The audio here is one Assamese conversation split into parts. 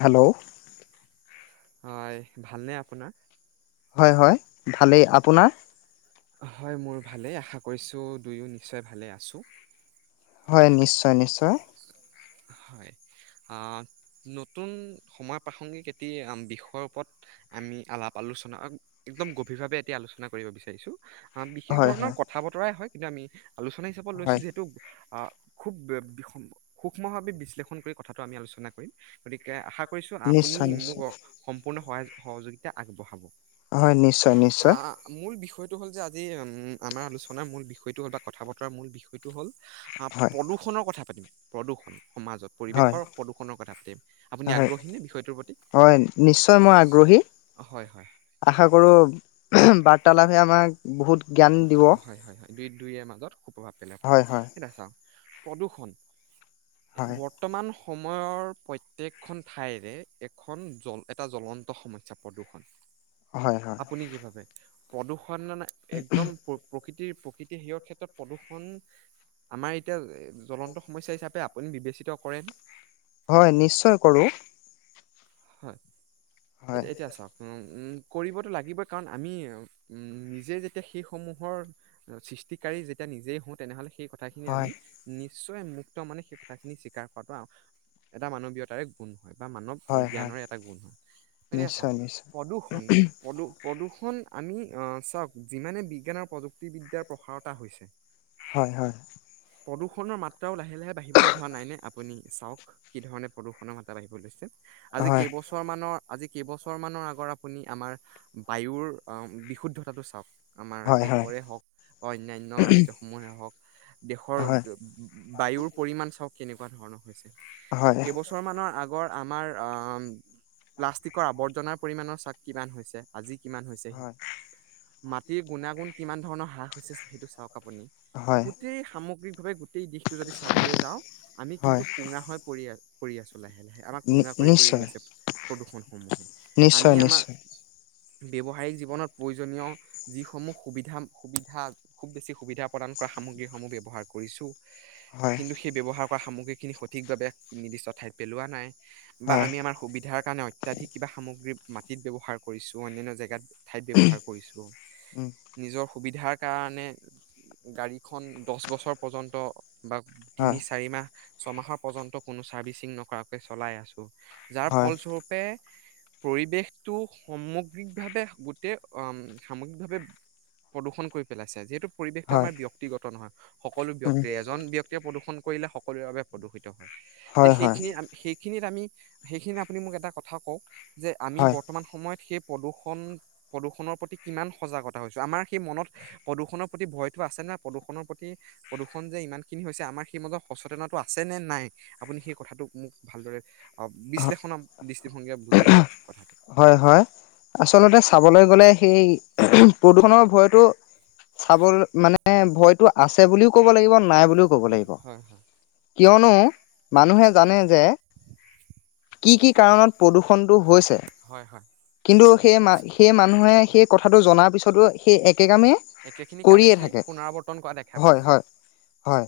হেল্ল' হয় ভালনে আপোনাৰ হয় হয় ভালেই আপোনাৰ হয় মোৰ ভালেই আশা কৰিছোঁ দুয়ো নিশ্চয় ভালে আছোঁ হয় নিশ্চয় নিশ্চয় হয় নতুন সময় প্ৰসংগিক এটি বিষয়ৰ ওপৰত আমি আলাপ আলোচনা একদম গভীৰভাৱে এটি আলোচনা কৰিব বিচাৰিছোঁ অ বিশেষ হয় ধৰণৰ হয় কথা বতৰাই হয় যামি আলোচনা হিচাপত লৈছো হয় যিহেতু অহ খুব সুক্ষ্ম ভাৱে বিশ্লেষণ কৰি কথাটো আমি আলোচনা কৰিম গতিকে আশা আপুনি নিশ্চয় নিশ্চয় মোক সম্পূৰ্ণ সহায় সজুক সহযোগিতা আগবঢ়াব হয় নিশ্চয় নিশ্চয় এইটো হ'ল যে আজি উম আলোচনাৰ মূল বিষয়টো হ'ল বা কথা বতৰা মূল বিষয়টো হ'ল অ হয় প্ৰদূষণৰ কথা পাতিম প্ৰদূষণ সমাজত হয় পৰিৱেশৰ প্ৰদূষণৰ কথাম আপুনি হয় আগ্ৰহী নে বিষয়টোৰ প্ৰতি হয় নিশ্চয় মই আগ্ৰহী হয় হয় আশা কৰো বাৰ্তালাপে আমাক বহুত জ্ঞান দিব হয় হয় দুই দুই মাজত সু প্ৰভাৱ পেলাই হয় হয় সেই চাও প্ৰদূষণ হয় বৰ্তমান সময়ৰ প্ৰত্যয়েকখন ঠাইৰে এখন জ এটা জ্বলন্ত সমস্যা প্ৰদূষণ হয় হয় আপুনি কি ভাবে প্ৰদূষণ একদম প্ৰকৃতিৰ, প্ৰকৃতি সেইৰ ক্ষেত্ৰত প্ৰদূষণ আমাৰ এতিয়া জলন্ত সমস্যা হিচাপে আপুনি বিবেচিত কৰে নে? হয় নিশ্চয় কৰো। হয়। এ হয় এতিয়া চাওক, উম কৰিবতো লাগিব। কাৰণ আমি নিজে যেতিয়া সেইসমূহৰ সৃষ্টিকাৰী যেতিয়া নিজেই হওঁ তেনেহ'লে সেই কথাখিনি হয় আমি নি [inaudible] ক্ত মানে সেই কথাখিনি স্বীকাৰ কৰাটো এটা মানৱীয়তাৰে গুণ। হয়, বা মানৱ হয় হয় জ্ঞানৰে এটা গুণ হয় গতিকে, চাওক নিশ্চয় নিশ্চয় প্ৰদূষণ প্ৰদূৰ্ষণ আমি চাওক যিমানে বিজ্ঞান আৰু প্ৰযুক্তিবিদ্যাৰ প্ৰসাৰতা হৈছে। হয়, হয়। প্ৰদূষণ মাত্ৰাও লাগে। লাহে লাহে বাঢ়িবলৈ ধৰা নাই নে আপুনি চাওক কি ধৰণে প্ৰদূষণৰ মাতা বাঢ়িব লৈছে। আজি হয় কেইবছৰ মানৰ আজি কেইবছৰ মানৰ আগৰ আপুনি আমাৰ বায়ুৰ বিশুদ্ধতাটো চাওক। আমাৰ হয় হয় দেশৰে হওক, বা অন্যান্য ৰাজ্যসমূহে হওক দেশৰ হয় বায়ুৰ পৰিমাণ চব কেনেকুৱা ধৰণৰ। হয় কেইবছৰ মানৰ আগত আমাৰ প্লাষ্টিকৰ আৱৰ্জনাৰ পৰিমাণ চাক কিমান হৈছে। আজি কিমান হৈছেহি। মাটিৰ গুণাগুণ কিমান ধৰণৰ হ্ৰাস হৈছে সেইটো চাওক। আপুনি হয় হয় গোটেই সামগ্ৰী। গোটেই যদি চাবলৈ যাওঁ আমি হয় কিন্তু কোঙা হৈ পৰি আছো। কৰি আছো। লাহে লাহে আমাক কুঙা কৰি কৰি নিশ্চয় গইছে প্ৰদূষণ সমূহে, নিশ্চয় আমি আমাৰ নিশ্চয় ব্যৱহাৰিক জীৱনত প্ৰয়োজনীয় যিসমূহ সুবিধা, সুবিধা খুব বেছি সুবিধা প্ৰদান কৰা সামগ্ৰীসমূহ ব্য্ৱহাৰ কৰিছো। হয় কিন্তু সেই ব্যৱহাৰ খোৱা সামগ্ৰীখিনি সঠিকভাৱে নিৰ্দিষ্ট ঠাইত পেলোৱা নাই। বা হয় আমি আমাৰ সুবিধাৰ কাৰণে অতয়ধিক কিবা সামগ্ৰী মাটিত ব্যৱহাৰ কৰিছো অনান্য জেগাত। ঠাইত ব্যৱহাৰ কৰিছো উম নিজৰ সুবিধাৰ কাৰণে গাড়ীখন দচ-বছৰ পৰ্যন্ত, বা', তিনি হয় চাৰি মাহ ছমাহৰ পৰ্যন্ত কোনো চাৰ্ভিচিং নকৰাকে চলাই আছো। যাৰ হয় ফলস্বৰূপে, পৰিৱেশটো সমগ্ৰিকভাৱে গোটেই অ', সামগ্ৰিকভাৱে প্ৰদূষন কৰি পেলাইছে, যিহেতু পৰিৱেশটো হয় আমাৰ ব্যক্তিগত নহয়। সকলো উম ব্যক্ত, এজন ব্যক্তিয়ে প্ৰদূষণ কৰিলে সকলোৰে বাবে প্ৰদূষিত হয়, তে', হয় হয় সেইখিনি-সেইখিনিত আমি সেইখিনি আপুনি মোক এটা কথা কওক? যে', আমি হয় বৰ্তমান সময়ত সেই, প্ৰদূষণ- প্ৰদূষণৰ প্ৰতি খন যে ইমান খিনি হৈছে। আমাৰ সেই মাজত সচেতনটো আছে নে', নাই আপুনি সেই কথাটোক মোক ভালদৰে বিশ্লেষণ দৃষ্টিভংগীৰে বুজাই কওকচোন কথাটো হয়-হয় আচলতে চাবলৈ গলে সেই প্ৰদূষণৰ ভয়তটো চাব মানে ভয়তটো আছে বুলিও ক'ব লাগিব নাই বুলিও ক'ব লাগিব হয় হয় কিয়নো মানুহে জানে যে', কি', - কি', কাৰণত প্ৰদূষণটো হৈছে, হয় হয় কিন্তু সেই সেই মানুহে সেই কথা কথাটো জনাৰ পিছতো, সেই এক', হেইকামে একেখিনি কৰিয়ে কামেকেই থাকে পুনৰাৱৰ্তন কৰা দেখা পোৱা হয়- যায় হয়- হয়।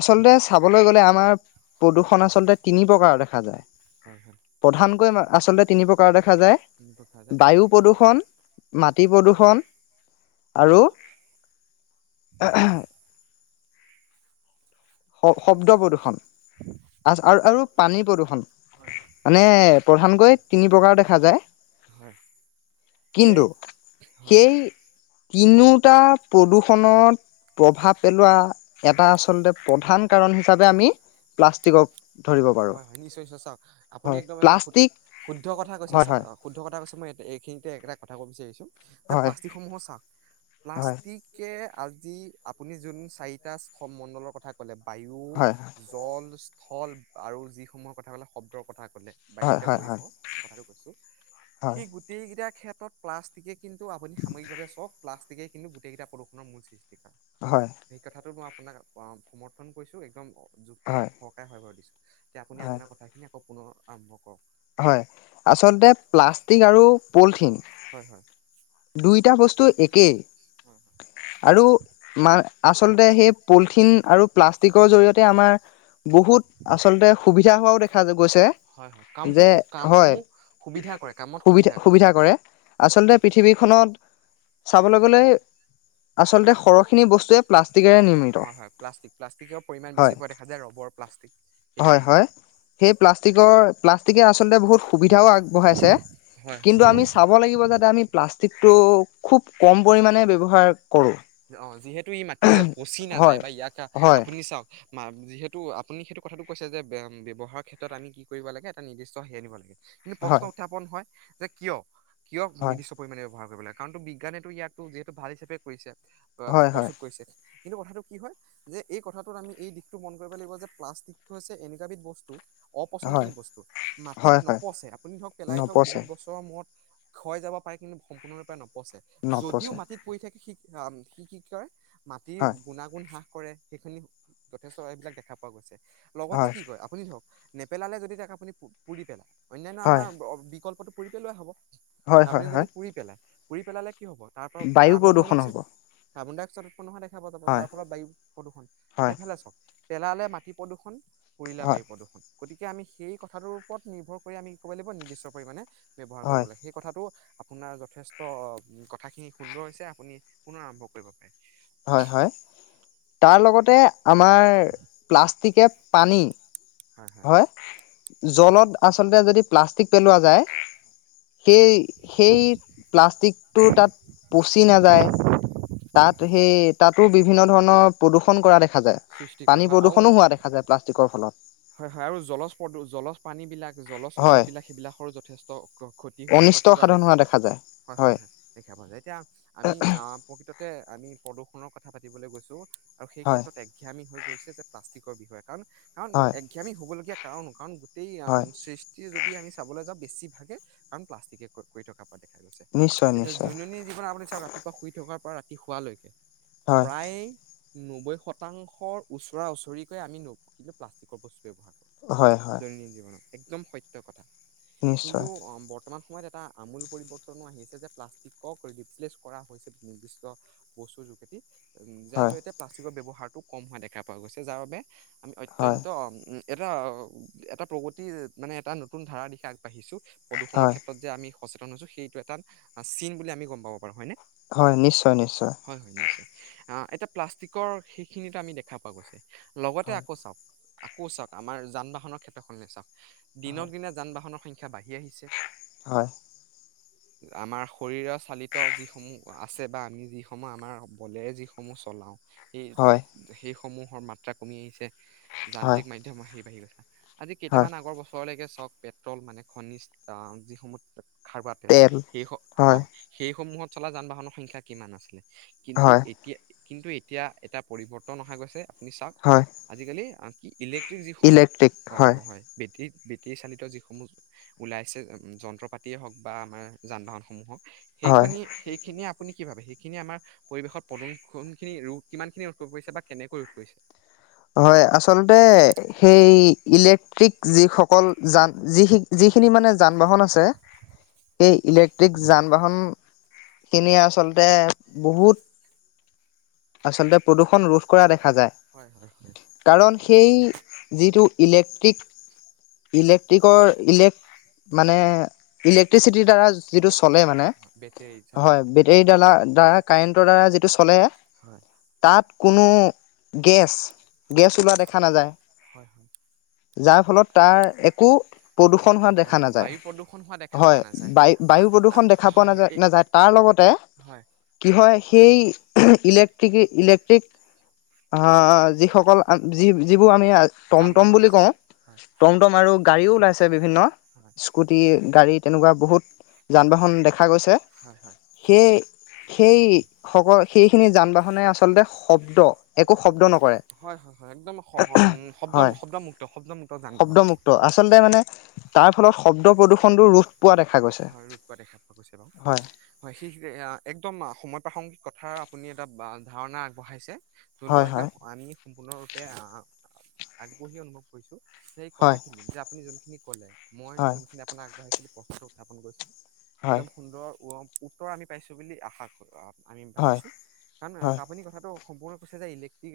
আচলতে চাবলৈ গ'লে আমাৰ প্ৰদূষণ আচলতে তিনি- প্ৰকাৰৰ দেখা যায়। প্ৰধানকৈ আচলতে তিনি প্ৰকাৰৰ দেখা যায় বায়ু প্ৰদূষণ, মাটি প্ৰদূষণ আৰু [unintelligible] শ শব্দ প্ৰদূৰ্ষণ আৰু আৰু পানী প্ৰদূৰ্ষন হয়। মানে প্ৰধানকৈ তিনি প্ৰকাৰ দেখা যায়। হয় দেই কিন্তু হয় সেই তিনিওটা প্ৰদূষন ফোনত প্ৰভাৱ পেলোৱা এটা আচলতে, প্ৰধান কাৰণ হিচাপে আমি প্লাষ্টিকক, ধৰিব পাৰো হয়', -হয়', নিশ্চয়-নিশ্চয় চাওক আপুনি হয় একদম এটা প্লাষ্টিক শুদ্ধ কথা কৈছে, হয় হয় অহ', শুদ্ধ কথা কৈছে। মই এইখিনিতে একেটা কথা কব বিচাৰিছোঁ, যে', হয় প্লাষ্টিক সমূহৰ চাক হয় প্লাষ্টিকে আজি আপুনি যোন চাৰিটা সম- মণ্ডলৰ কথা ক'লে, বায়ু হয় জল, ফল। আৰু যিসমূহৰ কথা ক'লে শব্দৰ কথা, হয় বায়ুতে হয় হয় পৰিব হয় কথাটো কৈছো, সি গোটেইকেইটা খেত, প্লাষ্টিকে, কিন্তু আপুনি সাময়িকাৱে চওক প্লাষ্টিক, গতিকে কিন্তু গোটেইটা প্ৰদুষণৰ মুলচিন। হয় মই আপোনাক সমৰ্থন কৰিছো একদম যুক্তিত হয় সহকায় হয়ভৰ দিছে যে আপুনি হয় আপোনাৰ কথা খিনি পুনৰ আৰম্ভ কৰক হয় আচলতে প্লাষ্টিক আৰু পলিথিন হয় হয়। দুইটা বস্তু তো একেই হয় হয়। আৰু মা আচলতে সেই পলিথি থিন আৰু প্লাষ্টিকৰ জৰিয়তে আমাৰ বহুত আচলতে সুবিধা হোৱাও দেখা গৈছে হয় হয় কাম যে হয় কামসমূহ সুবিধা কৰে কামত সুবিধা কৰে আচলতে হয় পৃথিৱীখনত চাবলৈ গলে আচলতে সৰহখিনি বস্তুৱে প্লাষ্টিকেৰে নিৰ্মিত হয় হয় প্লাষ্টিক প্লাষ্টিকৰ পৰিমাণ বেছি হয় পোৱা দেখা যায় ৰবৰ প্লাষ্টিক এইসমূহ হয় সেই প্লাষ্টিকৰ প্লাষ্টিকে আছে প্লাষ্টিকে আচলতে বহুত সুবিধাও আগবঢ়াইছে হয় হয়। কিন্তু আমি চাব লাগিব। যাতে আমি প্লাষ্টিক টিক তৌ, খুব কম পৰিাণে ব্যৱহাৰ কৰোঁ। অ যিহেতু ই মাটিত পচি নাযায় হয়, বা ইয়াক হয় আপুনি চাওক মা যিহেতু আপুনি সেইটো কথাটো কৈছে। যে ব্যৱহাৰৰ ক্ষেত্ৰত আমি কি কৰিব লাগে। এটা নিৰ্দিষ্ট হেৰি আনিব লাগে। কিন্তু প্ৰশ্ন হয় উত্থাপন হয়। যে কিয়? কিয়? হয় নিৰ্দিষ্ট পৰিমাণে ব্যৱহাৰ কৰা। লাগে কাৰণটো। জ্ঞানেতো ইয়াতো যিহেতু ভাল হিচাপে কৰিছে। অ হয় হয় প্ৰস্তুত কৰিছে। কিন্তু কথাটো কি হয়। যে এই কথাটোত আমি এই দিশটো মন কৰিব লাগিব। যে প্লাষ্টিক হৈছে এনেকুৱা এবিধ বস্তু। অপচনশীল হয় বস্তু মাটিত হয় হয় নপছে। আপুনি ধৰক পেলাই থওক নপচে বহুত বছৰৰ মূৰত। ক্ষয় যাব পাৰে। কিন্তু সম্পূৰ্ণৰূপে নপচে। যদিও নপচে মাটিত পৰি থাকে। সি শিক্ষা কি কি কয়। মাটিৰ হয় গুণাগুণ হ্ৰাস। কৰে সেইখিনি যথেষ্ট এইবিলাক দেখা পোৱা। গৈছে লগতে হয় কি কয়। আপুনি ধৰক নেপেলালে যদি তাক আপুনি পুৰি পেলায়। অনান্য আমাৰ হয় অ বিকল্পটো। পুই পেলোৱা হ'ব। হয় হয় আপুনি যদি হয় পুৰি পেলাই। পুৰি পেলালে। কি হ'ব তাৰ পৰা বায়ু কাৰ্বন প্ৰদূষণ মনক্সাইড। হ'ব কাৰ্বন ডাই অক্সাইডৰ উৎপন্ন হোৱা। দে খাব যাব। হয় যাৰ ফলত বায়ু প্ৰদূষণ হয় এইফালে চক পেলালে মাটি প্ৰদূষণ। কৰিলা হয় বায়ু প্ৰদূৰষণ। গতিকে আমি সেই কথাটোৰ ওপৰত নিৰ্ভৰ কৰি আমি ক'ব লাগিব। নিৰ্দিষ্ট পৰিমাণে ব্যৱহাৰ কৰিব হয় লাগে। সেই কথাটো আপোনাৰ যথেষ্ট অ। কথাখিনি সুন্দৰ হৈছে। আপুনি পুনৰ আৰম্ভ কৰিব পাৰে। হয়, হয় তাৰ লগতে আমাৰ প্লাষ্টিকে পানী। হয়, হয় জলত আচলতে যদি প্লাষ্টিক পেলোৱা যায় সেই সেই প্লাষ্টিকটো তাত পচি নাযায় তাত সেই তাতো বিভিন্ন ধৰণৰ প্ৰদূষণ কৰা দেখা দেখা যায় সৃষ্টি কৰে পানী হয় আৰু প্ৰদূষণো হোৱা দেখা যায় প্লাষ্টিকৰ ফলত হয় হয় আৰু জলচ পানী বিলাক জলচ উদ্ভিদ হয় বিলাক সেইবিলাকৰো যথেষ্ট ক্ষতি কৰা দেখা যায় য হয় হয় হয় দেখা পোৱা যায় এতিয়া আমি প্ৰকৃততে আমি প্ৰদূৰষণৰ কথা পাতিবলৈ গৈছো আৰু সেই হয় ক্ষেত্ৰত একঘামী হৈ গৈছে যে প্লাষ্টিক বিষ বিষয় কাৰণ কাৰণ হয় এঘামী হ'বলগীয়া কাৰণো কাৰণ গোটেই হয় সৃষ্টি যদি আমি চাবলৈ যাওঁ বেছি ভাগে কাৰন প্লাষ্টিকে ক্ষতি কৰা দেখা নিশ্চয় এতিয়া নিশ্চয় দৈনন্দিন জীৱন আপুনি চাক ৰাতিপুৱা শুই থকাৰ পৰা ৰাতি শোৱালৈকে হয় প্ৰায় নবৈ শতাংশৰ ওচৰা ওচৰিকৈ আমি কিন্তু প্লাষ্টিক ক'ব হয় হয় একদম সত্য কথা নিশ্চয় কিন্তু বৰ্তমান সময়ত এটা আমূল পৰিবৰ্তনো আহিছে যে প্লাষ্টিকক ৰিপ্লেচ কৰা হৈছে নিৰ্দিষ্ট বস্তুৰ যোগেদি যাৰ হয় জৰিয়তে প্লাষ্টিকৰ ব্যৱহা ভাৰটো কম হোৱা দেখা পোৱা গৈছে যাৰ বাবে। আমি হয় অত্যন্ত। উ এটা, এটা প্ৰগতিৰ মানে এটা নতুন ধাৰা দিশে আগবাঢ়িছো। প্ৰদূষণৰ হয় ক্ষেত্ৰত যে আমি। সচেতন হৈছো, সেইটো এটা চীন বুলি আমি গম পাব পাৰো হয়নে? হয়, নিশ্চয়-নিশ্চয়। অ' এটা প্লাষ্টিকৰ সেইখিনিত আমি দেখা পোৱা গৈছে। লগতে হয় আকৌ চাওক। আকৌ চাওঁক, আমাৰ যান-বাহনৰ ক্ষেত্ৰখনলে চাওঁক। দিনক হয় দিনে যান-বাহনৰ সংখ্যা - খ্যা বাই। কি আহিছে। হয় আমাৰ শৰীৰ চালিত যিসমূহ আছে বা আমি যিসমূহ আমাৰ বলেৰে যিসমূহ চলাও। হয় সেই-সেই। সমূহৰ মাত্ৰা কমি আহিছে। হয় যান্ত্ৰিক মাধ্যম বাঢ়ি বাঢ়ি গৈ। আজি হয় কেইামান আগৰ বছৰলৈকে। হক পেট্ৰল মানে খনিজ আহ যিসমূহ। খাৰুৱা তেল সেই হয় অ'সেইসমূহত। চলা যান-বাহনৰ সংখ্যা কিমান আছিলে? কিন্তু হয় এতিয়া। কিন্তু এতিয়া এটা পৰিৱৰ্তন অহা গৈছে। আপুনি চাওক হয় আজিকালি কি ইলেক্ট্ৰিক যিসমূহ অ হয় বেটেৰী। বেটী চালিত যিসমূহ ওলাইছে যন্ত্ৰ পাতিয়ে হওক বা আমাৰ যান-বাহনসমূহ হওক। হয়, সেইখনি সেইখিনিয়ে আপুনি কি ভাবে সেইখিনিয়ে আমাৰ পৰিৱেশত প্ৰদূষণখিনি ৰোধ কিমানখিনি ৰোধ কৰিব পাৰিছে বা কেনেকৈ ৰোধ কৰিছে হয় আচলতে - আচলতে সেই ইলেক্ট্ৰিক যিসকল যান যি। যিখিনি মানে যান-বাহন আছে সেই ইলেক্ট্ৰিক যান। বাহন খিনি আচলতে বহুত। আচলতে প্ৰদূষণ। ষণ ৰোধ কৰা দেখা যায়। হয় হয় কাৰণ সেই যিটো- ইলেক্ট্ৰিক, ইলেক্ট্ৰিকৰ ইলেক মানে। ইলেকট্ৰিচিটিৰ দ্বাৰা যিটো চলে মানে বেটেৰী চালিত হয় বেটৰী দ্বালা দ্বাৰা কাৰেণ্টৰ দ্বাৰা যিটো চলে হয় তাত কোনো গেছ হয় গেছ ওলোৱা দেখা নাযায় হয় হয়। যাৰ ফলত তাৰ একো প্ৰদূষণ হোৱা দেখা অ' নাযায় বায়ু প্ৰদূষণ হোৱা দেখা পোৱা হয় নাযায়। বায়ু বায়ু প্ৰদূষণ দেখা দেখা হয় হয় পোৱা এই নযাই তাৰ লগতে হয় কি হয় সেই ইলেক্ট্ৰনিক অঁ যিসকল আ যি যিবোৰ আমি যান টমটম বাহন বুলি আছে কওঁ হয় টমটম আৰু গাড়ীও ওলাইছে বিভিন্ন স্কুটি গাড়ী তেনেকুৱা বহুত যান বাহন দেখা দেখা গৈছে হয় হয় সেই সেই সেইখিনি যান বাহনে আচলতে শব্দ একো শব্দ নকৰে হয় হয় হয় হয় একদম শব্দ হয় শব্দমুক্ত শব্দমুক্ত যান বাহন শব্দমুক্ত আচলতে মানে তাৰ ফলত শব্দ প্ৰদূষণটো ৰোধ পোৱা দেখা গৈছে হয় ৰুপ পোৱা দেখা গৈছে হয় সেই একদম সময় প্ৰাসংগ কথাৰ আপুনি এটা ধাৰণা আগবঢ়াইছে যোনটো হয় একদম হয় আমি সম্পূৰ্ণৰূপে আহ আগবাঢ়ি অনুভৱ কৰিছো সেই হয় কথাখিনিত যে আপুনি যোনখিনি কলে মই হয় যোনখিনি আপোনাক আগবঢ়াইছিলো স্থাপন কৰিছিলোঁ হয় একদম সুন্দৰ উৰ্ৱক উত্তৰ আমি পাইছো বুলি আশা কৰো আমি হয় ভাবিছো কাৰণ হয় আপুনি কথাটো সম্পূৰ্ণ কৈছে যে ইলেক্ট্ৰিক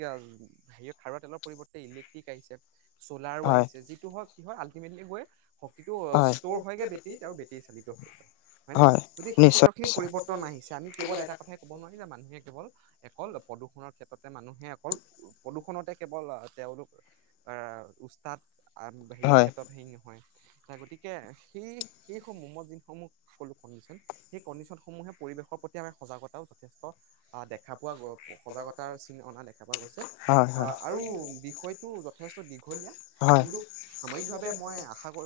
হে খাৰুৱা তেলৰ পৰিবৰ্তে ইলেক্ট্ৰিক আহিছে চ'লাৰো হয় আহিছে যিটো হওক কি হয় আলটিমেটলি গৈ শক্তিটো হয় ষ্টৰ হয়গে বেটীত বেটী চালিত হৈ হয় ন গতিকে সেই ক্ষেত্ৰ নিশ্চয় খিনি নিশ্চয় পৰিৱৰ্তন আহিছে আমি কেৱল এটা কথাই ক'ব নোৱাৰি যে মানুহে কেৱল অকল প্ৰদূষণৰ ক্ষেত্ৰত মানুহে অকল প্ৰদূষণতে কেৱল তেওঁলোক এ উস্তাদ আৰু হেৰিৰ হয় ক্ষেত্ৰত হেৰি নহয় গতিকে সেই সেইসমূ মমৰ যিসমূহ ক'লো কণ্ডিশ্যন সেই কণ্ডিশ্যনসমূহে পৰিৱেশৰ প্ৰতি আমি সজাগতাও যথেষ্ট দেখা পোৱা গ সজাগতাৰ চিন অনা দেখা পোৱা গৈছে হয় হয় হয় আহ আৰু বিষয়টো যথেষ্ট দীঘলীয়া কিন্তু সাময়িকভাৱে মই আশা কৰ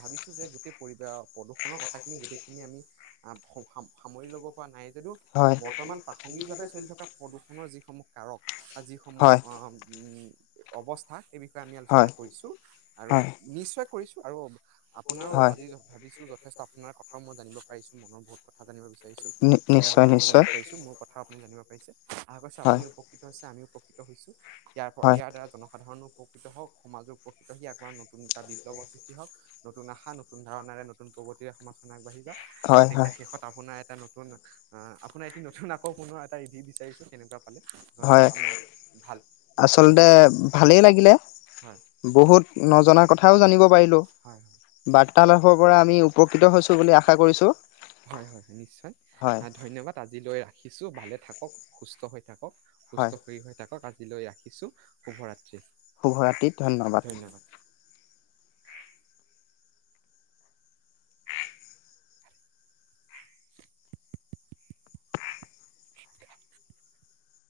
ভাবিছো যে গোটেই বা প্ৰদূষণৰ কথাখিনি গোটেইখিনি আমি [inaudible] সামৰি লব পৰা নাই যদিও হয় বৰ্তমান প্ৰাসংগিকভাৱে চলি থকা প্ৰদূষণৰ যিসমূহ কাৰক যিসমূহ হয় অ' অৱস্থা সেই বিষয়ে আমি আলোচনা হয় কৰিছো আৰু হয় নিশ্চয় কৰিছো আৰু আপোনাৰো হয় ভাবিছো। যথেষ্ট আপোনাৰ কথাও মই জানিব পাৰিছো মনৰ বহু কলকথা জানিব বিচাৰিছোঁ। নিশ্চয় পাৰিছো নিশ্চয় জানিব পাৰিছো মোৰ কথা আপুনি জানিব পাৰিছে। পাৰিছে। আশা কৰিছো হয় আপুনি উপকৃত হৈছে আমিও উপকৃত হৈছো। ইয়াৰ পৰা হয় ইয়াৰ দ্বাৰা জনসাধাৰণো। উপকৃত হওক সমাজক উপকৃত সিয় এবাৰ নতুন এটা বিপ্লৱ সৃষ্টি হওক নতুন আশা নতুন নতুন ধাৰণাৰে নুনগতিৰে সমখন আগবাঢ়ি হয় হয় গতিকে শেষত আপোনাৰ এটা নতুন নতুন আপোনাৰ এটি নতুন আকৌ ফোনৰ এটা ৰিভিউ বিচাৰিছো কেনেকুৱা পালে জনাওক হয় আমাৰ ভাল লাগে আচলতে ভালেই লাগিলে। হয় বহুত নজনা কথাও জানিব পাৰিলো বাৰ্তালাপৰ পৰা আমি উপকৃত হৈছো বুলি আশা কৰিছো - হয় - হয় নিশ্চয় হয় ধন্যবাদ আজিলৈ কিছু ভালে থাকক সুস্থ হৈ থাক থাকক সুস্থ হয় হৈ হৈ থাকক আজ আজিলৈ ৰাখিছো শুভৰাত্ৰি। শুভৰাত্ৰি ধন্যবাদ।